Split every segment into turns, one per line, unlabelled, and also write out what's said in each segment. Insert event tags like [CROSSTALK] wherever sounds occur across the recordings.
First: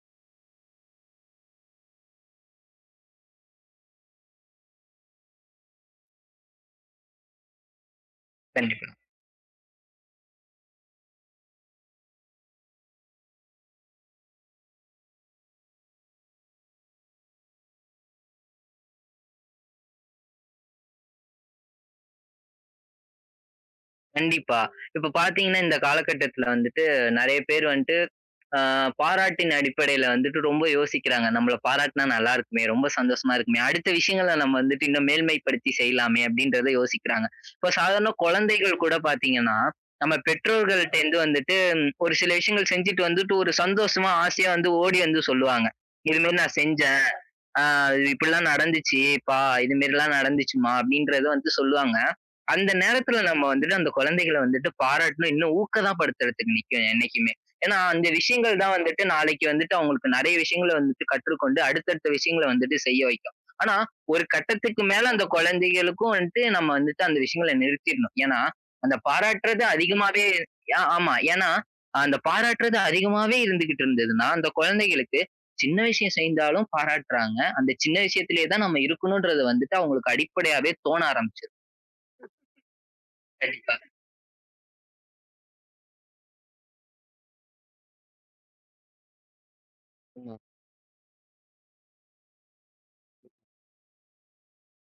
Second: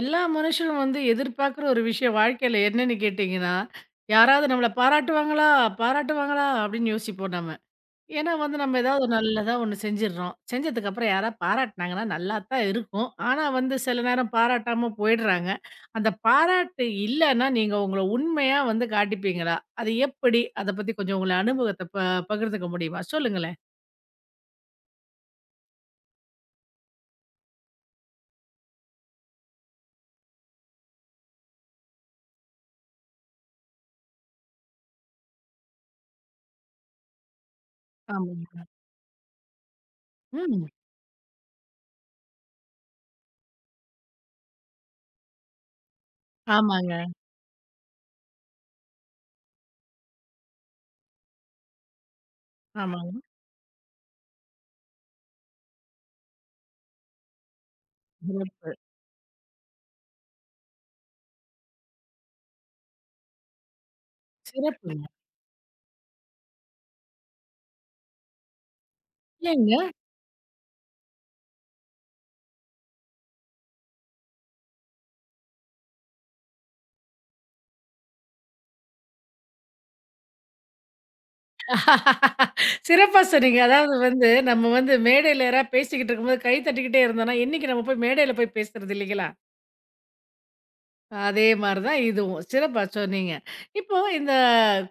எல்லா மனுஷரும் வந்து எதிர்பார்க்குற ஒரு விஷயம் வாழ்க்கையில என்னன்னு கேட்டிங்கன்னா, யாராவது நம்மள பாராட்டுவாங்களா? பாராட்டுவாங்களா? அப்படின்னு யோசிப்போம் நம்ம. ஏன்னா வந்து நம்ம
கண்டிப்பா,
ஏதாவது ஒரு நல்லதா ஒண்ணு செஞ்சிடுறோம். செஞ்சதுக்கப்புறம் யாராவது பாராட்டுனாங்கன்னா நல்லா தான் இருக்கும். ஆனா வந்து சில நேரம் பாராட்டாம போயிடுறாங்க. அந்த பாராட்டு இல்லன்னா, நீங்க உங்கள உண்மையா வந்து காட்டிப்பீங்களா? அது எப்படி? அத பத்தி கொஞ்சம் உங்கள அனுபவத்த பகிர்ந்துக்க முடியுமா? சொல்லுங்களேன்.
கண்டிப்பா. இப்ப பாத்தீங்கன்னா, இந்த காலகட்டத்துல வந்துட்டு நெறைய பேர் வந்துட்டு அ பாராட்டின் அடிப்படையில வந்துட்டு ரொம்ப யோசிக்கிறாங்க. நம்மள பாராட்டுனா நல்லா இருக்குமே! ரொம்ப சந்தோஷமா இருக்குமே! அடுத்த விஷயங்கள நம்ம வந்துட்டு இன்னும் மேல்மைப்படுத்தி செய்யலாமே! அப்டின்றத யோசிக்கிறாங்க. இப்ப சாதாரண
ஆமாங்க.
குழந்தைகள் கூட பாத்தீங்கன்னா, நம்ம
ம்.
பெற்றோர்கள்ட்டேருந்து வந்துட்டு ஒரு சில விஷயங்கள் செஞ்சுட்டு வந்துட்டு ஒரு சந்தோஷமா, ஆசையா வந்து ஓடி வந்து சொல்லுவாங்க. "இதுமாரி நான்
ஆமாங்க,
செஞ்சேன்." ஆ "இது இப்படிலாம் நடந்துச்சுப்பா, இது மாரிலாம் நடந்துச்சும்மா" அப்படின்றத வந்து சொல்லுவாங்க. அந்த
ஆமாங்க.
நேரத்துல நம்ம வந்துட்டு அந்த குழந்தைகள வந்துட்டு பாராட்டணும், இன்னும் ஊக்கதாபடுத்துறதுக்கு நிக்கணும் என்னைக்குமே. ஏன்னா, அந்த விஷயங்கள்
சிறப்பு,
தான் வந்துட்டு நாளைக்கு வந்துட்டு அவங்களுக்கு நெறைய விஷயங்கள வந்துட்டு கற்றுக்கொண்டு அடுத்தடுத்த விஷயங்கள வந்துட்டு செய்ய வைக்கும். ஆனா, ஒரு கட்டத்துக்கு
சிறப்புங்க.
மேல அந்த குழந்தைகளுக்கும் வந்துட்டு நம்ம வந்துட்டு அந்த விஷயங்கள நிறுத்திடணும். ஏன்னா, அந்த பாராட்டுறது
ஏங்க
அதிகமாவே ஆமா. ஏன்னா, அந்த பாராட்டுறது அதிகமாவே இருந்துகிட்டு இருந்ததுன்னா, அந்த குழந்தைகளுக்கு சின்ன விஷயம் செய்தாலும் பாராட்டுறாங்க. அந்த சின்ன விஷயத்திலேயே தான் நம்ம இருக்கணும்ன்றது வந்துட்டு அவங்களுக்கு அடிப்படையாவே தோண ஆரம்பிச்சுரும்.
சிறப்பா சொன்னீங்க.
கண்டிப்பா.
அதாவது வந்து நம்ம வந்து மேடையில யாராவது பேசிக்கிட்டு இருக்கும்போது கை தட்டிக்கிட்டே இருந்தோம்னா, என்னைக்கு நம்ம போய் மேடையில போய் பேசுறது இல்லைங்களா?
ம்.
அதே மாரி தான் இதுவும். சிறப்பா சொன்னீங்க. இப்போ இந்த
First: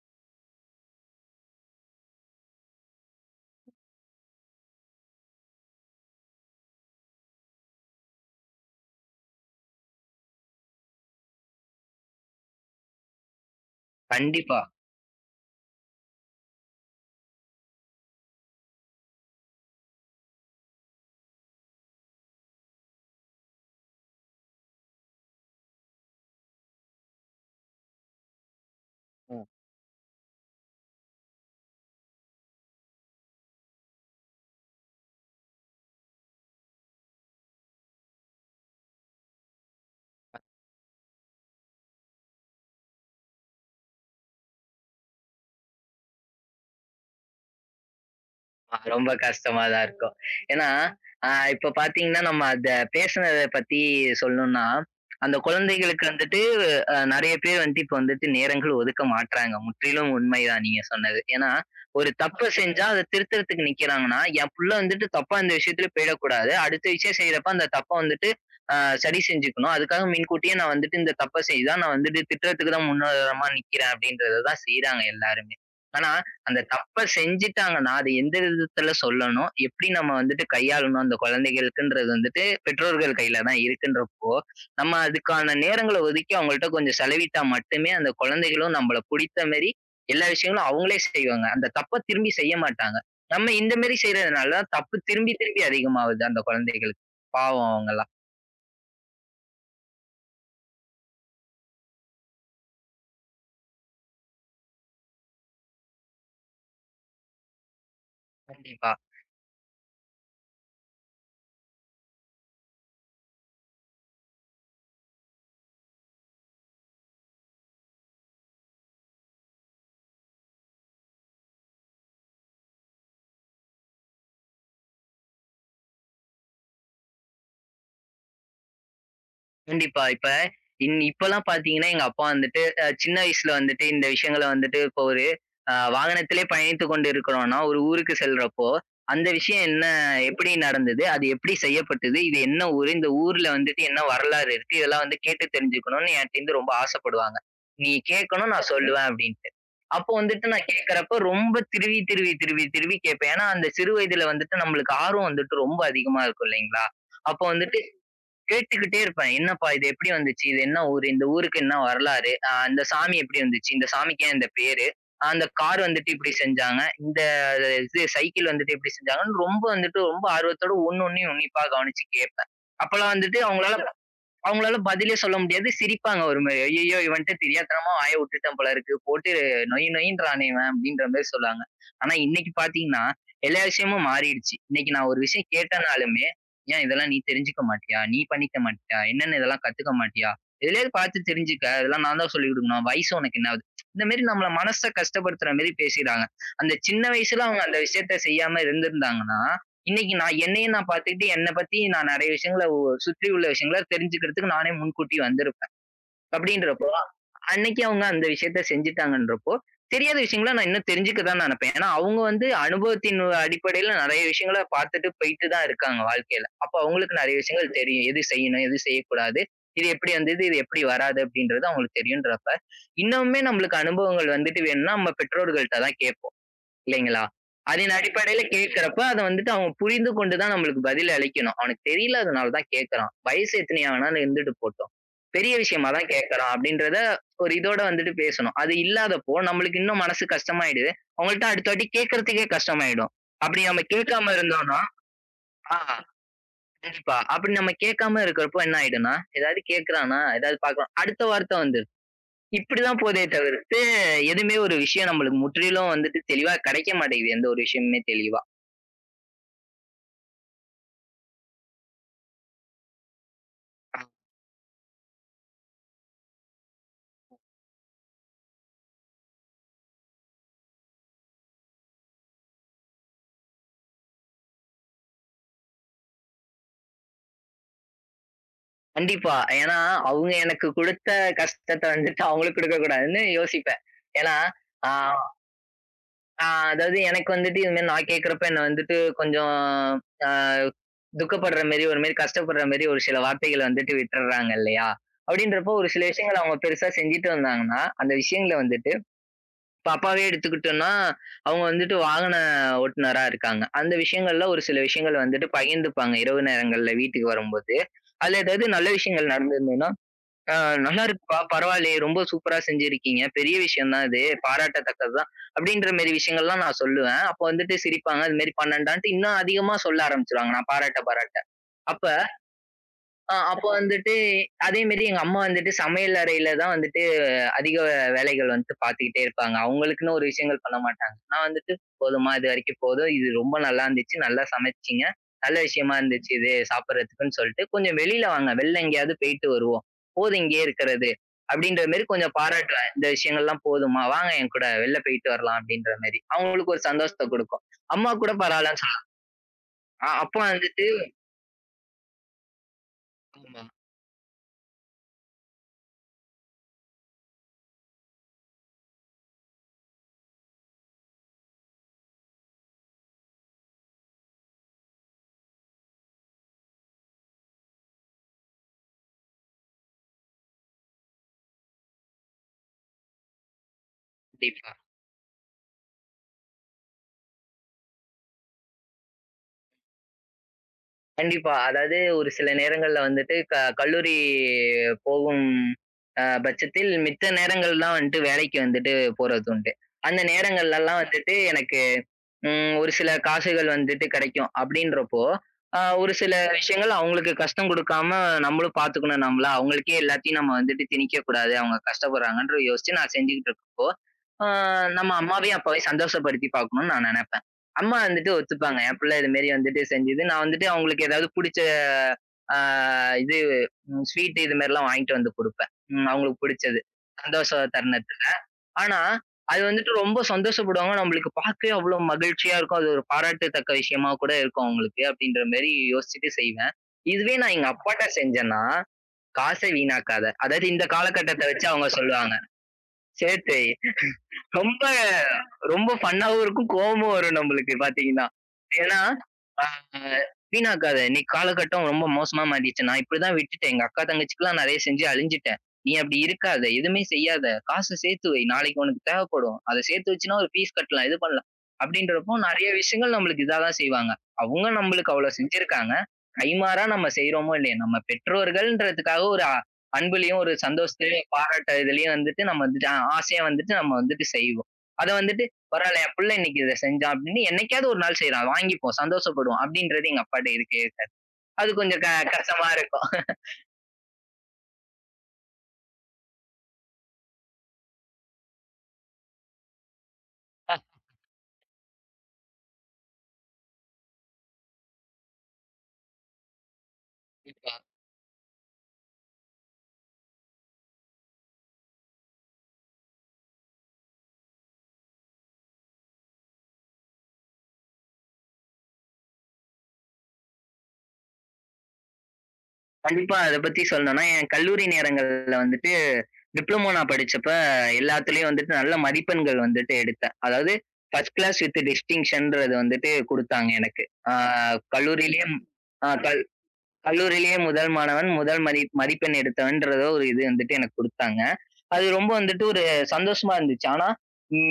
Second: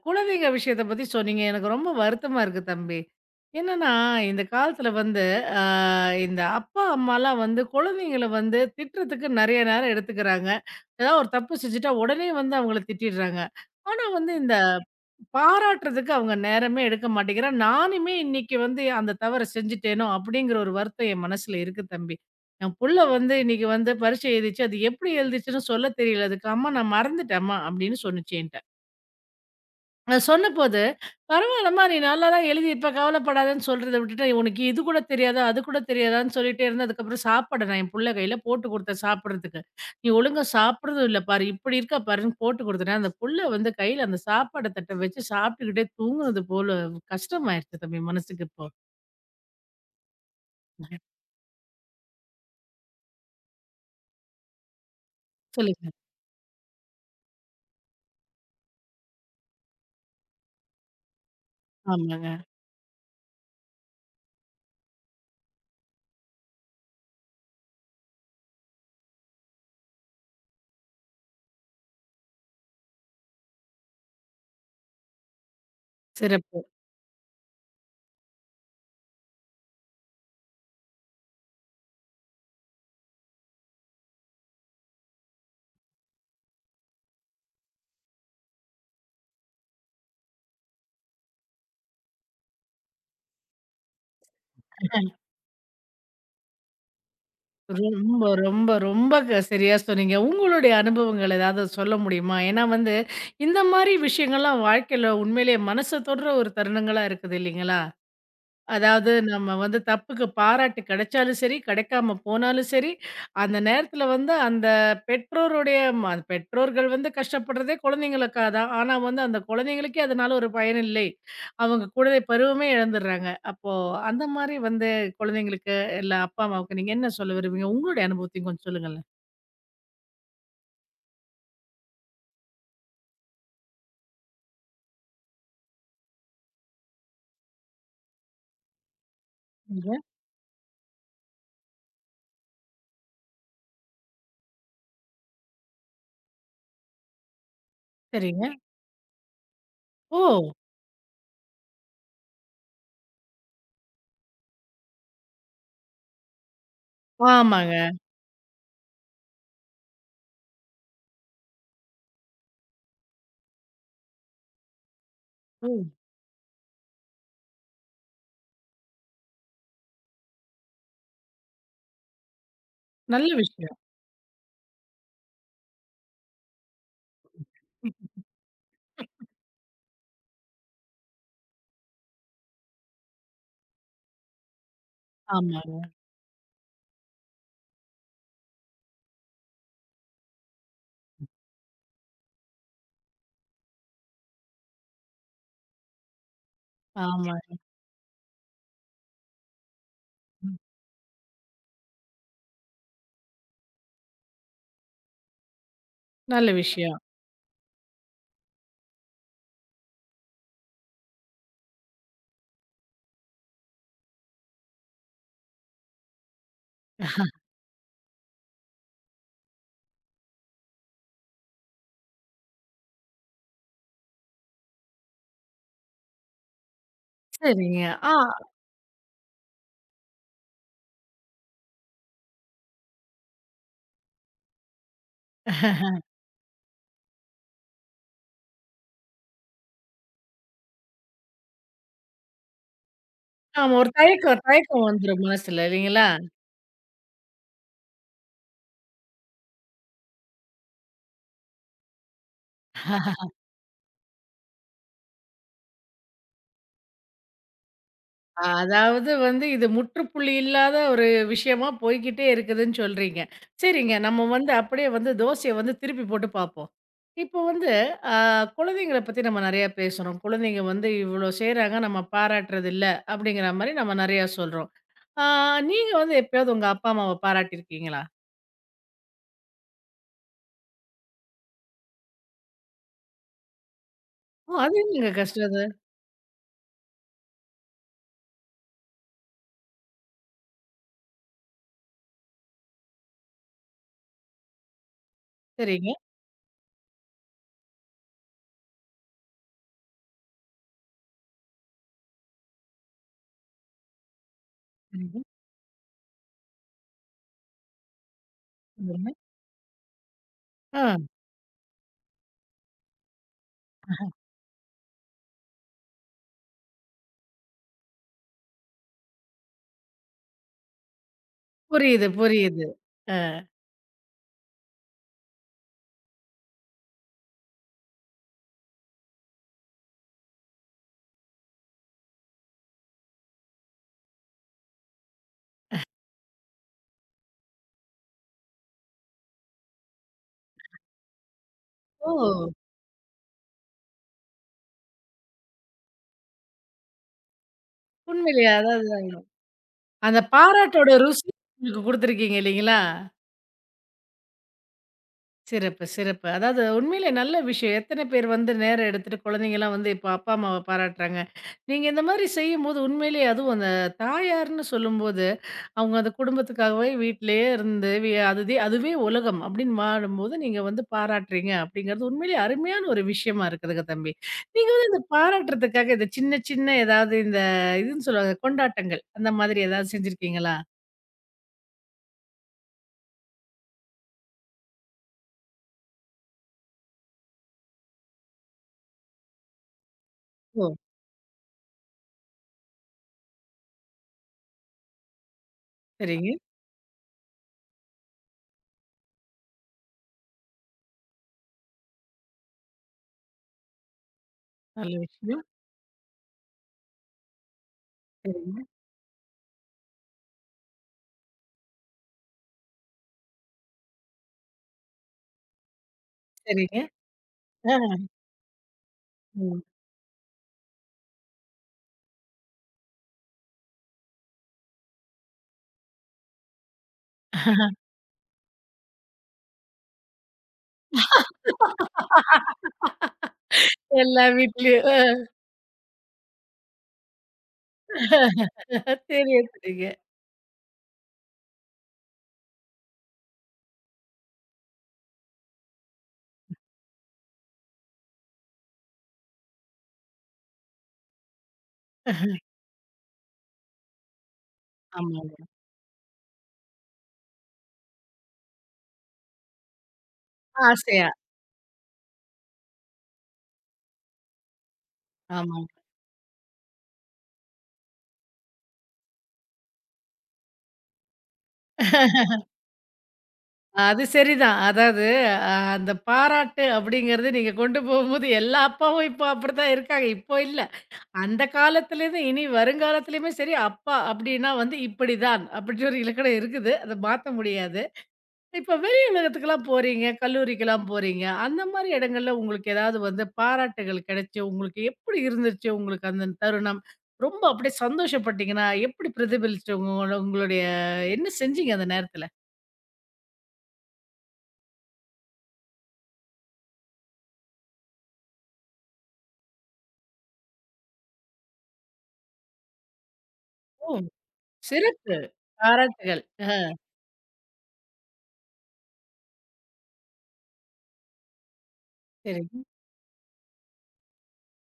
குழந்தைங்க விஷயத்த பத்தி சொன்னீங்க. எனக்கு ரொம்ப வருத்தமா இருக்கு தம்பி. என்னன்னா, இந்த காலத்துல வந்து அ இந்த அப்பா, அம்மாலாம் வந்து குழந்தைங்கள வந்து திட்டுறதுக்கு நெறைய நேரம் எடுத்துக்கிறாங்க. ஏதாவது ஒரு தப்பு செஞ்சுட்டா உடனே வந்து அவங்கள திட்டிடுறாங்க. ஆனா வந்து இந்த
கண்டிப்பா.
பாராட்டுறதுக்கு அவங்க நேரமே எடுக்க மாட்டேங்கிறா. நானுமே இன்னைக்கு வந்து அந்த தவற செஞ்சுட்டேனோ! அப்படிங்கிற ஒரு வருத்தம் என் மனசுல இருக்கு தம்பி. என் புள்ள வந்து இன்னைக்கு வந்து பரீட்சை எழுதிச்சு. அது எப்படி எழுதிச்சுன்னு சொல்ல தெரியல. அதுக்கு அம்மா நான் மறந்துட்டேன்ம்மா அப்படின்னு சொன்னுச்சு என்ட்ட.
அ.
அது சொன்னபோது, "பரவாயில்லம்மா நீ நல்லா தான் எழுதியிருப்ப கவலைப்படாதன்னு" சொல்றத விட்டுட்டு, "உனக்கு இது கூட தெரியாதா? அது கூட தெரியாதான்னு" சொல்லிட்டே இருந்தேன். அதுக்கப்புறம் சாப்பாடு நான் என் புள்ள கையில போட்டு கொடுத்தேன் சாப்பிடுறதுக்கு. "நீ ஒழுங்கா சாப்பிடுறதும் இல்ல பாரு. இப்படி இருக்கா பாருன்னு" போட்டு கொடுத்துட்டேன். அந்த புள்ள வந்து கையில அந்த சாப்பாடு தட்ட வச்சு சாப்பிட்டுக்கிட்டே தூங்குனது போல கஷ்டமாயிருச்சு தம்பி மனசுக்கு இப்போ.
ஆ ரொம்ப கஷ்டமா தான் இருக்கும். ஏன்னா, இப்ப பார்த்தீங்கன்னா, நம்ம அத பேசுனத பத்தி சொல்லணும்னா, அந்த
சொல்லுங்க.
குழந்தைகளுக்கு வந்துட்டு நெறைய பேர் வந்துட்டு இப்ப வந்துட்டு நேரங்கள் ஒதுக்க மாட்றாங்க. முற்றிலும் உண்மைதான் நீங்க சொன்னது. ஏன்னா, ஒரு
ஆமாங்க.
தப்ப செஞ்சா அத திருத்துறதுக்கு நிக்கிறாங்கன்னா, என் புள்ள வந்துட்டு தப்பா இந்த விஷயத்துல போயிடக்கூடாது. அடுத்த விஷயம் செய்றப்ப அந்த தப்ப வந்துட்டு அ சரி செஞ்சுக்கணும். அதுக்காக முன்கூட்டியே நான் வந்துட்டு இந்த தப்ப செய்தா, நான் வந்துட்டு திட்டுறதுக்கு தான் முன்னுதாரணமா நிக்கிறேன் அப்படின்றத தான் செய்றாங்க எல்லாருமே. ஆனா, அந்த
சிறப்பு.
தப்ப செஞ்சுட்டாங்கன்னா, அது எந்த விதத்துல சொல்லணும்? எப்படி நம்ம வந்துட்டு கையாளணும்? அந்த குழந்தைகளுக்குன்றது வந்துட்டு பெற்றோர்கள் கையில தான் இருக்குன்றப்போ, நம்ம அதுக்கான நேரங்கள ஒதுக்கி அவங்கள்ட்ட கொஞ்சம் செலவிட்டா மட்டுமே அந்த குழந்தைகளும் நம்மள புடித்த மாரி எல்லா விஷயங்களும் அவங்களே செய்வாங்க. அந்த தப்ப திரும்பி செய்ய மாட்டாங்க. நம்ம இந்த மாரி செய்றதுனால தப்பு திரும்பி திரும்பி அதிகமாவுது அந்த குழந்தைகளுக்கு. பாவம் அவங்கலாம்.
ரொம்ப, ரொம்ப, ரொம்ப சரியா சொன்னீங்க. உங்களுடைய அனுபவங்கள் ஏதாவது சொல்ல முடியுமா? ஏன்னா வந்து, இந்த மாரி விஷயங்கள்லாம் வாழ்க்கையில உண்மையிலேயே மனச தொடுற ஒரு தருணங்களா இருக்குது இல்லைங்களா?
கண்டிப்பா.
அதாவது நம்ம வந்து தப்புக்கு பாராட்டு கிடைச்சாலும் சரி, கிடைக்காம போனாலும் சரி, அந்த நேரத்தில வந்து அந்த பெற்றோருடைய பெற்றோர்கள் வந்து கஷ்டப்படுறதே குழந்தைங்களுக்கா தான். ஆனா வந்து அந்த குழந்தைங்களுக்கே அதனால ஒரு பயன் இல்லை. அவங்க குழந்தை பருவமே இழந்துடுறாங்க. அப்போ அந்த மாரி வந்து குழந்தைங்களுக்கு இல்ல அப்பா, அம்மாவுக்கு நீங்க என்ன சொல்ல விரும்புவீங்க? உங்களுடைய அனுபவத்தையும் கொஞ்சம் சொல்லுங்களேன்.
கண்டிப்பா. இப்ப இப்பலாம் பாத்தீங்கன்னா, எங்க அப்பா வந்துட்டு சின்ன வயசுல வந்துட்டு இந்த விஷயங்கள வந்துட்டு இப்போ ஒரு வாகனத்திலே பயணித்துக் கொண்டு இருக்கிறோம்னா, ஒரு ஊருக்கு செல்றப்போ, அந்த விஷயம் என்ன
நீங்க
எப்படி நடந்தது? அது எப்படி செய்யப்பட்டது? இது என்ன ஊரு? இந்த ஊர்ல வந்துட்டு என்ன வரலாறு இருக்கு? இதெல்லாம் வந்து கேட்டு தெரிஞ்சுக்கணும்னு என்ட்டருந்து ரொம்ப ஆசைப்படுவாங்க. "நீ
சரிங்க.
கேட்கணும், நான் சிறப்பு. சொல்லுவேன்" அப்படின்ட்டு. அப்போ வந்துட்டு
ஓ!
நான் கேட்கிறப்ப ரொம்ப திருவி, திருவி, திருவி, திருவி கேட்பேன். ஏன்னா, அந்த சிறு வயதுல வந்துட்டு நம்மளுக்கு ஆர்வம் வந்துட்டு ரொம்ப அதிகமா இருக்கும் இல்லைங்களா? அப்போ வந்துட்டு
ஆமாங்க.
கேட்டுக்கிட்டே இருப்பேன். என்னப்பா இது எப்படி வந்துச்சு? இது என்ன ஊரு? இந்த ஊருக்கு என்ன வரலாறு? அந்த சாமி எப்படி வந்துச்சு? இந்த சாமிக்கு ஏன் இந்த பேரு? அந்த
ஓ!
கார் வந்துட்டு இப்படி செஞ்சாங்க. இந்த இது சைக்கிள் வந்துட்டு இப்படி செஞ்சாங்கன்னு ரொம்ப வந்துட்டு ரொம்ப ஆர்வத்தோட ஒண்ணு ஒண்ணையும் உன்னிப்பா கவனிச்சு கேட்பேன். அப்பலாம்
நல்ல
வந்துட்டு
விஷயம்.
அவங்களால அவங்களால பதிலே சொல்ல முடியாது. சிரிப்பாங்க ஒரு மாரி. "ஐயய்யோ! இவன்ட்ட தெரியாத்தனமா வாய விட்டுட்டேன் போல இருக்கு. போட்டு நொய் நொய்ன்றானே இவன்" அப்படின்ற மாரி சொல்லுவாங்க. ஆனா இன்னைக்கு பார்த்தீங்கன்னா, எல்லா விஷயமும் மாறிடுச்சு. இன்னைக்கு நான் ஒரு விஷயம்
ஆமாங்க,
கேட்டேன்னாலுமே, "ஏன் இதெல்லாம் நீ தெரிஞ்சுக்க மாட்டியா? நீ பண்ணிக்க மாட்டியா? என்னன்னு இதெல்லாம் கத்துக்க மாட்டியா? எதுலயாவது பார்த்து தெரிஞ்சுக்க. இதெல்லாம் நான் தான் சொல்லிக் கொடுக்கணும். வயசு உனக்கு என்ன ஆகுது?" இந்த மாரி நம்மள மனச கஷ்டப்படுத்துற மாரி பேசிறாங்க. அந்த சின்ன
ஆமா.
வயசுல அவங்க அந்த விஷயத்த செய்யாம இருந்திருந்தாங்கன்னா, இன்னைக்கு நான்
ம்.
என்னையே நான் பார்த்துக்கிட்டு, என்ன பத்தி நான் நெறைய விஷயங்கள சுற்றி உள்ள விஷயங்கள தெரிஞ்சுக்கிறதுக்கு நானே முன்கூட்டி வந்திருப்பேன்.
நல்ல
அப்படின்றப்போ,
விஷயம்.
அன்னைக்கு அவங்க அந்த விஷயத்த செஞ்சுட்டாங்கன்றப்போ, தெரியாத விஷயங்கள நான் இன்னும் தெரிஞ்சுக்க தான் நெனப்பேன். ஏன்னா, அவங்க வந்து அனுபவத்தின் அடிப்படையில நெறைய விஷயங்கள பார்த்துட்டு போயிட்டு தான் இருக்காங்க வாழ்க்கையில. அப்ப அவங்களுக்கு நெறைய விஷயங்கள் தெரியும். எது செய்யணும், எது செய்யக்கூடாது. இது எப்படி வந்தது, இது எப்படி வராது அப்படின்றது அவங்களுக்கு தெரியுன்றப்ப, இன்னமுமே நம்மளுக்கு அனுபவங்கள் வந்துட்டு வேணும்னா நம்ம பெற்றோர்கள்ட்ட தான் கேட்போம். இல்லைங்களா?
சரிங்க.
அதன் அடிப்படையில கேட்கிறப்ப, அத வந்துட்டு அவங்க புரிந்து கொண்டு தான் நம்மளுக்கு பதில் அளிக்கணும். அவனுக்கு தெரியலாதனால தான் கேட்கிறான். வயசு எத்தனையா வேணாலும் இருந்துட்டு போட்டும். பெரிய விஷயமா
ஆ.
தான் கேட்கிறான் அப்படின்றத ஒரு இதோட வந்துட்டு பேசணும். அது இல்லாதப்போ நம்மளுக்கு இன்னும் மனசு கஷ்டமாயிடுது. அவங்கள்ட்ட அடுத்த வாட்டி கேட்கறதுக்கே கஷ்டமாயிடும். அப்படி
ஆமா.
நம்ம
ஒரு
கேட்காம
தயக்கம்
இருந்தோம்னா
தயக்கம் வந்துரும் மனசுல
ஆ
இல்லைங்களா?
கண்டிப்பா. அப்படி நம்ம கேட்காம இருக்கிறப்போ என்ன ஆயிடும்னா, ஏதாவது கேட்கிறானா, ஏதாவது பார்க்குறான் அடுத்த வார்த்தை வந்துரும். இப்படிதான் போதே
[LAUGHS]
தவிர்த்து, எதுவுமே ஒரு விஷயம் நம்மளுக்கு முற்றிலும் வந்துட்டு தெளிவா கிடைக்க மாட்டேங்குது. எந்த ஒரு விஷயமுமே தெளிவா.
அதாவது வந்து இது முற்றுப்புள்ளி இல்லாத ஒரு விஷயமா போய்க்கிட்டே இருக்குதுன்னு சொல்றீங்க. சரிங்க. நம்ம வந்து அப்படியே வந்து தோசைய வந்து திருப்பி போட்டு பார்ப்போம். இப்போ வந்து அ குழந்தைங்கள பத்தி நம்ம நெறையா பேசுறோம். குழந்தைங்க வந்து இவ்ளோ செய்றாங்க, நம்ம பாராட்டுறதில்ல அப்படிங்கிற மாரி நம்ம நெறையா சொல்றோம். ஆ நீங்க வந்து எப்பயாவது உங்க அப்பா, அம்மாவ பாராட்டியிருக்கீங்களா?
கண்டிப்பா. ஏன்னா, அவங்க எனக்கு குடுத்த கஷ்டத்த வந்துட்டு அவங்களுக்கு குடுக்கக் கூடாதுன்னு யோசிப்பேன். ஏன்னா,
ஓ! அது
ஆ
என்னங்க கஷ்டம் அது?
ஆ அதாவது எனக்கு வந்துட்டு இது மாரி நான் கேட்கிறப்ப என்ன வந்துட்டு கொஞ்சம் அ துக்கப்படுற மாரி, ஒரு மாரி கஷ்டப்படுற மாரி ஒரு சில வார்த்தைகள வந்துட்டு விட்டுர்றாங்க இல்லையா? அப்படின்றப்போ ஒரு
சரிங்க.
சில விஷயங்கள அவங்க பெருசா செஞ்சுட்டு வந்தாங்கன்னா, அந்த விஷயங்கள வந்துட்டு இப்ப அப்பாவே எடுத்துக்கிட்டோம்னா, அவங்க வந்துட்டு வாகன ஓட்டுநரா இருக்காங்க. அந்த விஷயங்கள்ல ஒரு சில
சரிங்க.
விஷயங்கள் வந்துட்டு பகிர்ந்துப்பாங்க இரவு நேரங்கள்ல வீட்டுக்கு வரும்போது. அதுல ஏதாவது நல்ல
சொல்லுங்க.
விஷயங்கள் நடந்திருந்ததுன்னா ஆ
ஆ
நல்லா இருக்குப்பா, பரவாயில்லையே! ரொம்ப சூப்பரா செஞ்சிருக்கீங்க. பெரிய விஷயம் தான் இது. பாராட்டத்தக்கது தான். அப்படின்ற மாரி விஷயங்கள்லாம் நான் சொல்லுவேன். அப்போ வந்துட்டு சிரிப்பாங்க. அது மாரி பண்ணேன்டான்ட்டு இன்னும் அதிகமா சொல்ல ஆரம்பிச்சுருவாங்க. நான் பாராட்ட, பாராட்ட. அப்ப
புரியுது, புரியுது. அ.
அப்போ சிறப்பு. வந்துட்டு அதே மாரி எங்க அம்மா வந்துட்டு சமையல் அறையில தான் வந்துட்டு அதிக வேலைகள் வந்துட்டு பார்த்துக்கிட்டே இருப்பாங்க. அவங்களுக்குன்னு ஒரு விஷயங்கள் பண்ண மாட்டாங்க. நான் வந்துட்டு போதுமா இது வரைக்கும் போதும். இது ரொம்ப நல்லா இருந்துச்சு. நல்லா சமைச்சீங்க. நல்ல விஷயமா இருந்துச்சு இது சாப்பிடுறதுக்குன்னு சொல்லிட்டு, "கொஞ்சம் வெளியில வாங்க. வெளில எங்கேயாவது போயிட்டு வருவோம். போதும் இங்கேயே இருக்கிறது." அப்படின்ற மாரி
ஓ!
கொஞ்சம் பாராட்டுவேன். "இந்த விஷயங்கள்லாம் போதுமா? வாங்க என் கூட வெளில போயிட்டு வரலாம்." அப்படின்ற மாரி. அவங்களுக்கு ஒரு சந்தோஷத்த குடுக்கும். அம்மா கூட
உண்மையிலயா?
பரவாயில்லன்னு
அதாவது
சொல்லலாம்.
அந்த
அப்பா வந்துட்டு
பாராட்டோட ருசி உங்களுக்கு குடுத்துருக்கீங்க இல்லைங்களா?
ஆமா.
சிறப்பு, சிறப்பு. அதாவது உண்மையிலே நல்ல விஷயம். எத்தனை பேர் வந்து நேரம் எடுத்துட்டு குழந்தைங்கலாம் வந்து இப்ப அப்பா, அம்மாவ பாராட்டுறாங்க. நீங்க இந்த மாரி செய்யும்போது உண்மையிலேயே அதுவும் அந்த தாயார்ன்னு சொல்லும்போது, அவங்க அந்த குடும்பத்துக்காகவே வீட்லயே இருந்து அதுதே அதுவே உலகம் அப்படின்னு வாழும்போது, நீங்க வந்து பாராட்டுறீங்க அப்படிங்கிறது உண்மையிலேயே அருமையான ஒரு விஷயமா இருக்குதுங்க தம்பி. நீங்க
கண்டிப்பா.
வந்து இந்த பாராட்டுறதுக்காக இந்த சின்ன சின்ன ஏதாவது இந்த இதுன்னு சொல்லுவாங்க கொண்டாட்டங்கள் அந்த மாதிரி ஏதாவது செஞ்சிருக்கீங்களா?
கண்டிப்பா. அதாவது ஒரு சில நேரங்கள்ல வந்துட்டு கல்லூரி போகும் பட்சத்தில் மித்த நேரங்கள்லாம் வந்துட்டு வேலைக்கு வந்துட்டு போறதுண்டு. அந்த
ஓ!
நேரங்கள்லலாம் வந்துட்டு எனக்கு ஒரு சில காசுகள் வந்துட்டு கிடைக்கும். அப்படின்றப்போ, ஒரு
சரிங்க.
சில விஷயங்கள் அவங்களுக்கு கஷ்டம் குடுக்காம நம்மளும் பார்த்துக்கணும் நம்மள. அவங்களுக்கே எல்லாத்தையும் நம்ம வந்துட்டு திணிக்கக்கூடாது. அவங்க கஷ்டப்படுறாங்கன்ற யோசிச்சு நான் செஞ்சுகிட்டு இருக்கப்போ, அ
நல்ல
நம்ம
விஷயம்.
அம்மாவையும், அப்பாவையும் சந்தோஷப்படுத்தி பார்க்கணும்னு நான் நெனைப்பேன். அம்மா வந்துட்டு
சரிங்க,
ஒத்துப்பாங்க. என் பிள்ளை இது மாரி வந்துட்டு செஞ்சுது. நான் வந்துட்டு அவங்களுக்கு ஏதாவது புடிச்ச அ இது ஸ்வீட் இது மாரிலாம் வாங்கிட்டு வந்து குடுப்பேன். அவங்களுக்கு
சரிங்க.
புடிச்சது. சந்தோஷ
ஆ.
தருணத்துல. ஆனா,
ம்.
அது வந்துட்டு ரொம்ப சந்தோஷப்படுவாங்க. நம்மளுக்கு பார்க்கவே அவ்ளோ மகிழ்ச்சியா இருக்கும். அது ஒரு பாராட்டத்தக்க விஷயமா கூட இருக்கும் அவங்களுக்கு. அப்படின்ற மாரி யோசிச்சுட்டு செய்வேன். இதுவே நான் எங்க அப்பாட்ட செஞ்சேன்னா, காச வீணாக்காத. அதாவது இந்த காலகட்டத்த வச்சு அவங்க சொல்லுவாங்க. சேர்த்து வை.
எல்லா
ரொம்ப
வீட்லயும்.
ரொம்ப ஃபன்னாவும் இருக்கும். கோவமும் வரும் நம்மளுக்கு பார்த்தீங்கன்னா. ஏன்னா,
சரியா
அ
சொன்னீங்க.
வீணாக்காத. இன்னைக்கு காலகட்டம் ரொம்ப மோசமா மாறிடுச்சு. நான் இப்படிதான் விட்டுட்டேன். எங்க அக்கா, தங்கச்சிக்குலாம் நெறைய செஞ்சு அழிஞ்சுட்டேன். நீ அப்படி இருக்காத. எதுவுமே செய்யாத. காச சேர்த்து வை. நாளைக்கு உனக்கு தேவைப்படும். அத சேர்த்து வச்சுன்னா ஒரு ஃபீஸ் கட்டலாம். இது பண்ணலாம். அப்படின்றப்போ நெறைய விஷயங்கள் நம்மளுக்கு இதா தான் செய்வாங்க. அவங்க நம்மளுக்கு அவ்வளோ
ஆமாங்க.
செஞ்சிருக்காங்க. கைமாறா நம்ம செய்றோமோ இல்லையோ, நம்ம பெற்றோர்கள்ன்றதுக்காக ஒரு அன்புலயும் ஒரு
ஆசையா.
சந்தோஷத்துலயும் பாராட்டு இதுலயும் வந்துட்டு நம்ம வந்துட்டு ஆசையா வந்துட்டு நம்ம வந்துட்டு செய்வோம். அத வந்துட்டு
ஆமாங்க.
பரவால்ல என் புள்ள இன்னைக்கு இத செஞ்சான் அப்படின்னு என்னைக்காவது ஒரு நாள் செய்றான். வாங்கிப்போம், சந்தோஷப்படுவோம் அப்படின்றது எங்க அப்பாட்ட இருக்கவே இருக்காது. அது கொஞ்சம் கஷ்டமா இருக்கும்.
அது சரிதான். அதாவது அந்த பாராட்டு அப்படிங்கிறது நீங்க கொண்டு போகும்போது எல்லா அப்பாவும் இப்போ அப்படித்தான் இருக்காங்க. இப்போ இல்ல. அந்த காலத்துலேருந்து இனி வருங்காலத்துலயுமே சரி, அப்பா அப்படின்னா வந்து இப்படிதான். அப்படின்னு ஒரு இலக்கணம் இருக்குது. அத மாத்த
கண்டிப்பா.
முடியாது. இப்ப வெளி உலகத்துக்குலாம் போறீங்க, கல்லூரிக்கெல்லாம் போறீங்க. அந்த மாரி இடங்கள்ல உங்களுக்கு ஏதாவது வந்து பாராட்டுகள் கிடைச்சு, உங்களுக்கு எப்படி இருந்துச்சு? உங்களுக்கு அந்த தருணம்? ரொம்ப அப்படியே சந்தோஷப்பட்டீங்கன்னா, எப்படி பிரதிபலிச்சு உங்களோட உங்களுடைய என்ன செஞ்சீங்க அந்த நேரத்துல?
கண்டிப்பா அத பத்தி சொல்லணும்னா, என் கல்லூரி நேரங்கள்ல வந்துட்டு டிப்ளமோ நான் படிச்சப்ப எல்லாத்துலயும் வந்துட்டு நல்ல மதிப்பெண்கள் வந்துட்டு எடுத்தேன். அதாவது ஃபர்ஸ்ட் கிளாஸ் வித் டிஸ்டிங்ஷன்றது வந்துட்டு குடுத்தாங்க
ஓ!
எனக்கு. ஆ
சிறப்பு.
கல்லூரியிலயும் ஆ
பாராட்டுகள்.
க
அ.
கல்லூரியிலேயே முதல் மாணவன், முதல் மதிப்பெண் எடுத்தவன்றத ஒரு இது வந்துட்டு எனக்கு குடுத்தாங்க. அது ரொம்ப
சரிங்க.
வந்துட்டு ஒரு சந்தோஷமா இருந்துச்சு. ஆனா,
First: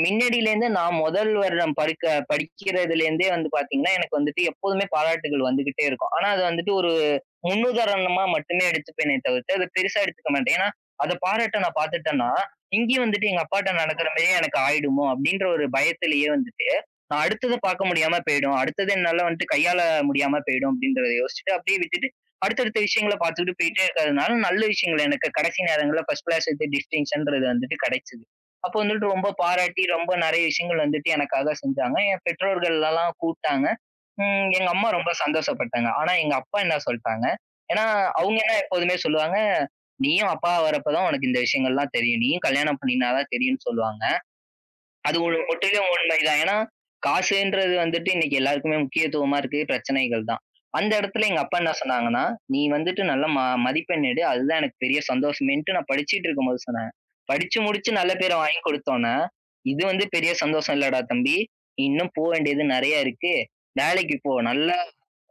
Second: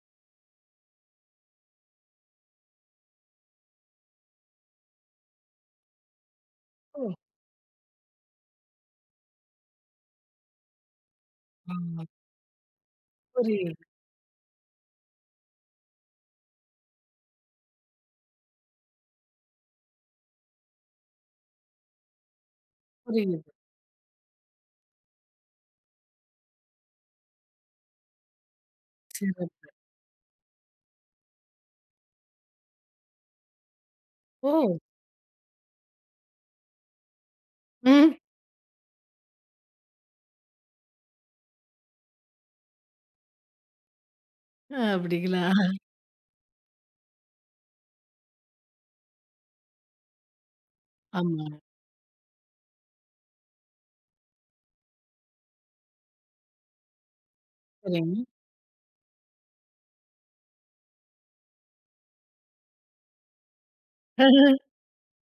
மின்னாடிலேருந்து நான் முதல் வருடம் படிக்கிறதுலேருந்தே வந்து பார்த்தீங்கன்னா, எனக்கு வந்துட்டு எப்போதுமே பாராட்டுகள் வந்துகிட்டே இருக்கும். ஆனா, அது வந்துட்டு ஒரு
ஓ!
முன்னுதாரணமா மட்டுமே எடுத்துப்பேனே தவிர்த்து, அத பெருசா எடுத்துக்க மாட்டேன். ஏன்னா, அத பாராட்ட
ஆ
நான் பார்த்துட்டேன்னா, இங்கேயும் வந்துட்டு எங்க அப்பாட்ட
புரியுது,
நடக்கிற மாரியே எனக்கு ஆயிடுமோ! அப்டின்ற ஒரு பயத்திலேயே வந்துட்டு, நான் அடுத்தத பார்க்க முடியாம போயிடும். அடுத்தது என்னால வந்துட்டு கையாள முடியாம போயிடும் அப்டின்றத யோசிச்சுட்டு, அப்டியே விட்டுட்டு அடுத்தடுத்த விஷயங்கள
புரியுது.
பார்த்துக்கிட்டு போயிட்டே இருக்கிறதுனால, நல்ல விஷயங்கள் எனக்கு கடைசி நேரங்கள்ல ஃபர்ஸ்ட் கிளாஸ் வித் டிஸ்டிங்ஷன்றது வந்துட்டு கிடைச்சது. அப்போ வந்துட்டு ரொம்ப
சிறப்பு.
பாராட்டி, ரொம்ப நெறைய விஷயங்கள் வந்துட்டு எனக்காக செஞ்சாங்க. என் பெற்றோர்கள்லாம் கூப்ட்டாங்க. எங்க
ஓ!
அம்மா ரொம்ப சந்தோஷப்பட்டாங்க. ஆனா எங்க அப்பா என்ன சொல்ட்டாங்க, ஏன்னா
ம்.
அவங்க என்ன எப்போதுமே சொல்லுவாங்க, "நீயும் அப்பா வரப்ப தான் உனக்கு இந்த விஷயங்கள்லாம் தெரியும். நீயும் கல்யாணம் பண்ணினா தான் தெரியும்ன்னு" சொல்லுவாங்க. அது ஒரு
அப்படிங்களா?
முற்றிலும் உண்மைதான். ஏன்னா, காசுன்றது வந்துட்டு இன்னைக்கு எல்லாருக்குமே முக்கியத்துவமா இருக்கு. பிரச்சனைகள் தான். அந்த இடத்துல எங்க
ஆமா.
அப்பா என்ன சொன்னாங்கன்னா, "நீ வந்துட்டு நல்ல மதிப்பெண் எடு. அதுதான் எனக்கு பெரிய சந்தோஷமேன்ட்டு" நான் படிச்சுட்டு இருக்கும்போது சொன்னாங்க. படிச்சு முடிச்சு நல்ல
சரிங்க.
பேர வாங்கி குடுத்தோன்னே, "இது வந்து பெரிய சந்தோஷம் இல்லடா தம்பி. நீ இன்னும் போ வேண்டியது நெறைய இருக்கு. வேலைக்கு போ. நல்ல
[LAUGHS]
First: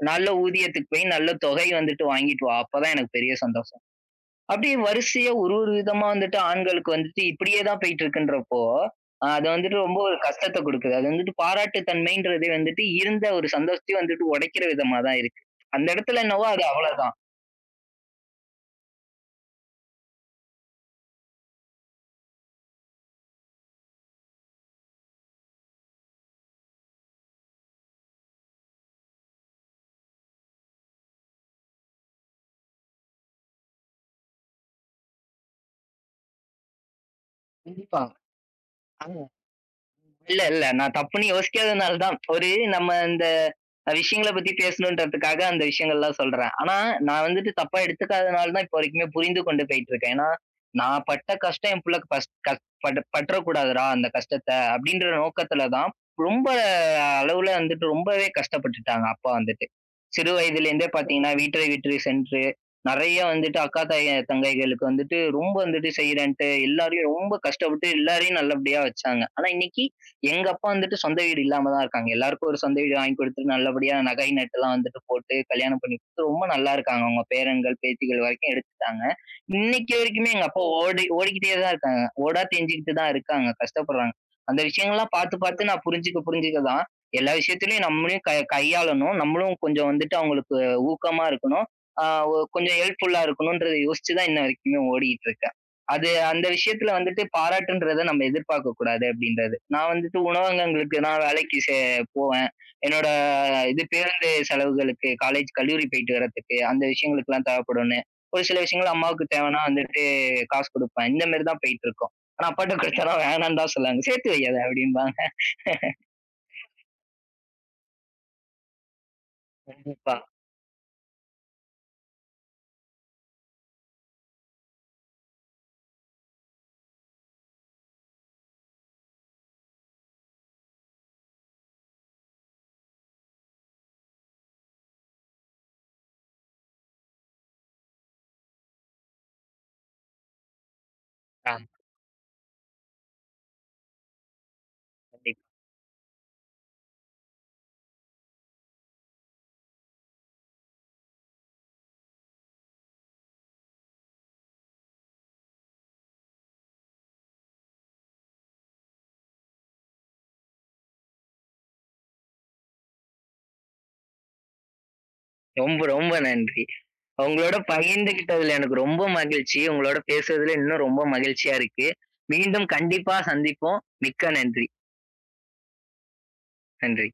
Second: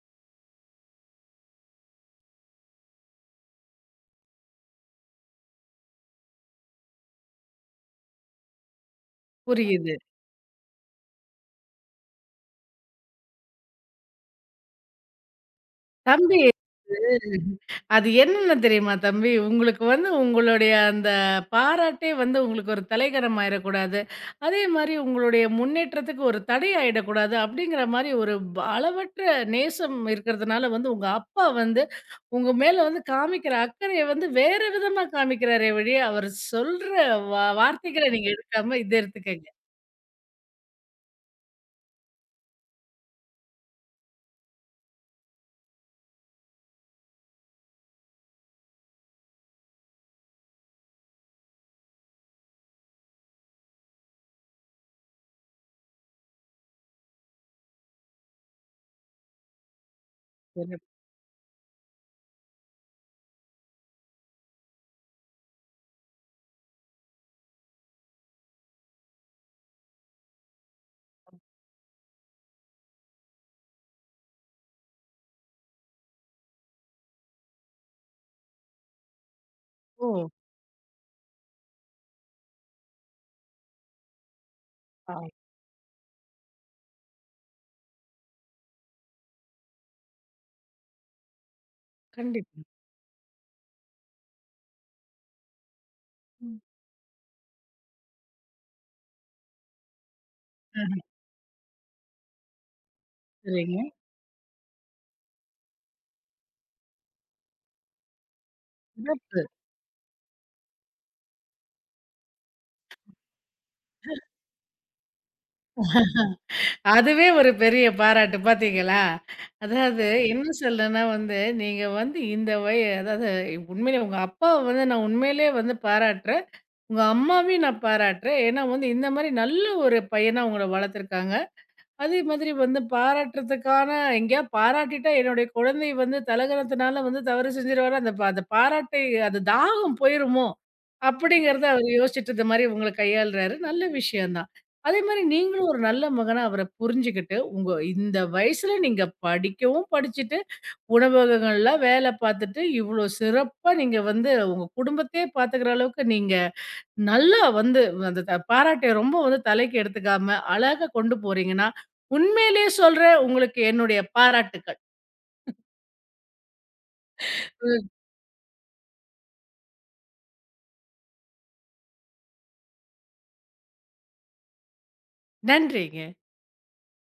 நல்ல ஊதியத்துக்கு போய் நல்ல தொகை வந்துட்டு வாங்கிட்டு வா. அப்பதான் எனக்கு பெரிய சந்தோஷம்." அப்படியே வரிசையா ஒரு ஒரு விதமா வந்துட்டு ஆண்களுக்கு வந்துட்டு இப்படியே தான் போயிட்டு இருக்குன்றப்போ, அது வந்துட்டு
புரியுது.
ரொம்ப ஒரு கஷ்டத்த குடுக்குது. அது வந்துட்டு பாராட்டு தன்மைன்றது வந்துட்டு இருந்த ஒரு சந்தோஷத்தையும் வந்துட்டு உடைக்கிற விதமா தான் இருக்கு. அந்த இடத்துல
தம்பி
என்னவோ அது அவ்வளதான்.
அது என்னென்ன தெரியுமா தம்பி? உங்களுக்கு வந்து உங்களுடைய அந்த பாராட்டே வந்து உங்களுக்கு ஒரு தலைகனம் ஆயிறக்கூடாது. அதே மாரி உங்களுடைய முன்னேற்றத்துக்கு ஒரு தடை ஆயிடக்கூடாது. அப்படிங்கிற மாரி ஒரு அளவற்ற நேசம் இருக்கிறதுனால வந்து உங்க அப்பா வந்து உங்க மேல வந்து காமிக்கிற அக்கறைய வந்து வேற விதமா காமிக்கிறாரே ஒழிய, அவர் சொல்ற
கண்டிப்பா.
வார்த்தைகள நீங்க எடுக்காம இத
ஆ.
எடுத்துக்கங்க.
இல்ல, இல்ல. நான் தப்புன்னு யோசிக்காதனால தான். நம்ம இந்த விஷயங்கள பத்தி பேசணுன்றதுக்காக அந்த விஷயங்கள்லாம் சொல்றேன். ஆனா, நான் வந்துட்டு தப்பா எடுத்துக்காதனால தான் இப்போ வரைக்குமே புரிந்து கொண்டு போயிட்டுருக்கேன். ஏன்னா, நான் பட்ட கஷ்டம் என் புள்ள பஸ் கஸ் பட பற்றக்கூடாதுடா அந்த கஷ்டத்த அப்படின்ற நோக்கத்துல தான் ரொம்ப அளவுல வந்துட்டு ரொம்பவே கஷ்டப்பட்டுட்டாங்க அப்பா வந்துட்டு. சிறு
சிறப்பு.
வயதிலேருந்தே பாத்தீங்கன்னா, வீட்டை விட்டு சென்று நெறைய வந்துட்டு அக்கா தங்கைகளுக்கு வந்துட்டு ரொம்ப வந்துட்டு செய்றேன்ட்டு எல்லாரையும் ரொம்ப கஷ்டப்பட்டு எல்லாரையும் நல்லபடியா வச்சாங்க. ஆனா இன்னைக்கு எங்க அப்பா வந்துட்டு சொந்த வீடு இல்லாம தான் இருக்காங்க. எல்லாருக்கும் ஒரு சொந்த வீடு வாங்கி குடுத்துட்டு, நல்லபடியா நகை, நட்டுலாம் வந்துட்டு போட்டு கல்யாணம் பண்ணி குடுத்து ரொம்ப நல்லா இருக்காங்க. அவங்க பேரன்கள், பேத்திகள் வரைக்கும் எடுத்துட்டாங்க. இன்னைக்கு
ஓ!
வரைக்குமே எங்க அப்பா ஓடி ஓடிக்கிட்டே தான் இருக்காங்க. ஓடா தெஞ்சுக்கிட்டு தான் இருக்காங்க. கஷ்டப்படுறாங்க. அந்த விஷயங்கள்லாம்
ஆ.
பார்த்து, பார்த்து நான் புரிஞ்சுக்க, புரிஞ்சுக்க தான் எல்லா விஷயத்துலயும் நம்மளையும் கையாளணும். நம்மளும் கொஞ்சம் வந்துட்டு அவங்களுக்கு ஊக்கமா இருக்கணும். ஆ ஒ
கண்டிப்பா.
கொஞ்சம் ஹெல்ப்ஃபுல்லா இருக்கணும்ன்றத யோசிச்சு தான் இன்ன வரைக்குமே ஓடிக்கிட்டு இருக்கேன். அது அந்த
ம்.
விஷயத்துல வந்துட்டு பாராட்டுன்றத நம்ம எதிர்பார்க்கக் கூடாது அப்படின்றது. நான் வந்துட்டு உணவகங்களுக்கு
ஆஹ.
நான் வேலைக்கு போவேன். என்னோட
சரிங்க.
இது பேருந்து செலவுகளுக்கு, காலேஜ், கல்லூரி போயிட்டு வர்றதுக்கு, அந்த விஷயங்களுக்கெல்லாம் தேவைப்படும்ன்னு. ஒரு சில விஷயங்கள் அம்மாவுக்கு
சிறப்பு.
தேவைன்னா வந்துட்டு காசு குடுப்பேன். இந்த மாரி தான் போயிட்டு இருக்கும். ஆனா அப்பாட்ட குடுத்தா வேணான்னு தான் சொல்லுவாங்க. "சேர்த்து வையாத" அப்படிம்பாங்க.
அதுவே ஒரு பெரிய பாராட்டு பார்த்தீங்களா? அதாவது
கண்டிப்பா.
என்ன சொல்றேன்னா வந்து, நீங்க வந்து இந்த அதாவது உண்மையிலே உங்க அப்பாவ வந்து நான் உண்மையிலேயே வந்து பாராட்டுறேன். உங்க அம்மாவையும் நான் பாராட்டுறேன். ஏன்னா வந்து இந்த மாரி நல்ல ஒரு பையனா உங்கள வளர்த்துருக்காங்க. அதே மாதிரி வந்து பாராட்டுறதுக்கான எங்கேயாவது பாராட்டிட்டா என்னுடைய குழந்தை வந்து தலகணத்தினால வந்து தவறு செஞ்சிருவாரு அந்த அந்த பாராட்டை அந்த தாகம் போயிருமோ
ஆமா.
அப்படிங்கிறத அவர் யோசிச்சுட்டு இந்த மாதிரி உங்களை கையாளுறாரு நல்ல விஷயம்தான் அதே மாதிரி
கண்டிப்பா.
நீங்களும் ஒரு நல்ல மகனா அவரை புரிஞ்சுக்கிட்டு உங்க இந்த வயசுல நீங்க படிக்கவும் படிச்சுட்டு உணவகங்கள்ல வேலை பார்த்துட்டு இவ்வளோ சிறப்பா நீங்க வந்து உங்க குடும்பத்தையே பாத்துக்கிற அளவுக்கு நீங்க நல்லா வந்து அந்த பாராட்டை ரொம்ப வந்து தலைக்கு எடுத்துக்காம, அழகா கொண்டு போறீங்கன்னா, உண்மையிலேயே சொல்றேன் உங்களுக்கு என்னுடைய பாராட்டுக்கள்.
ரொம்ப, ரொம்ப நன்றி. உங்களோட
ம்.
பகிர்ந்துகிட்டதுல எனக்கு ரொம்ப மகிழ்ச்சி. உங்களோட பேசுனதுல இன்னும் ரொம்ப மகிழ்ச்சியா இருக்கு. மீண்டும் கண்டிப்பா சந்திப்போம். மிக்க நன்றி.
நன்றிங்க.
நன்றி.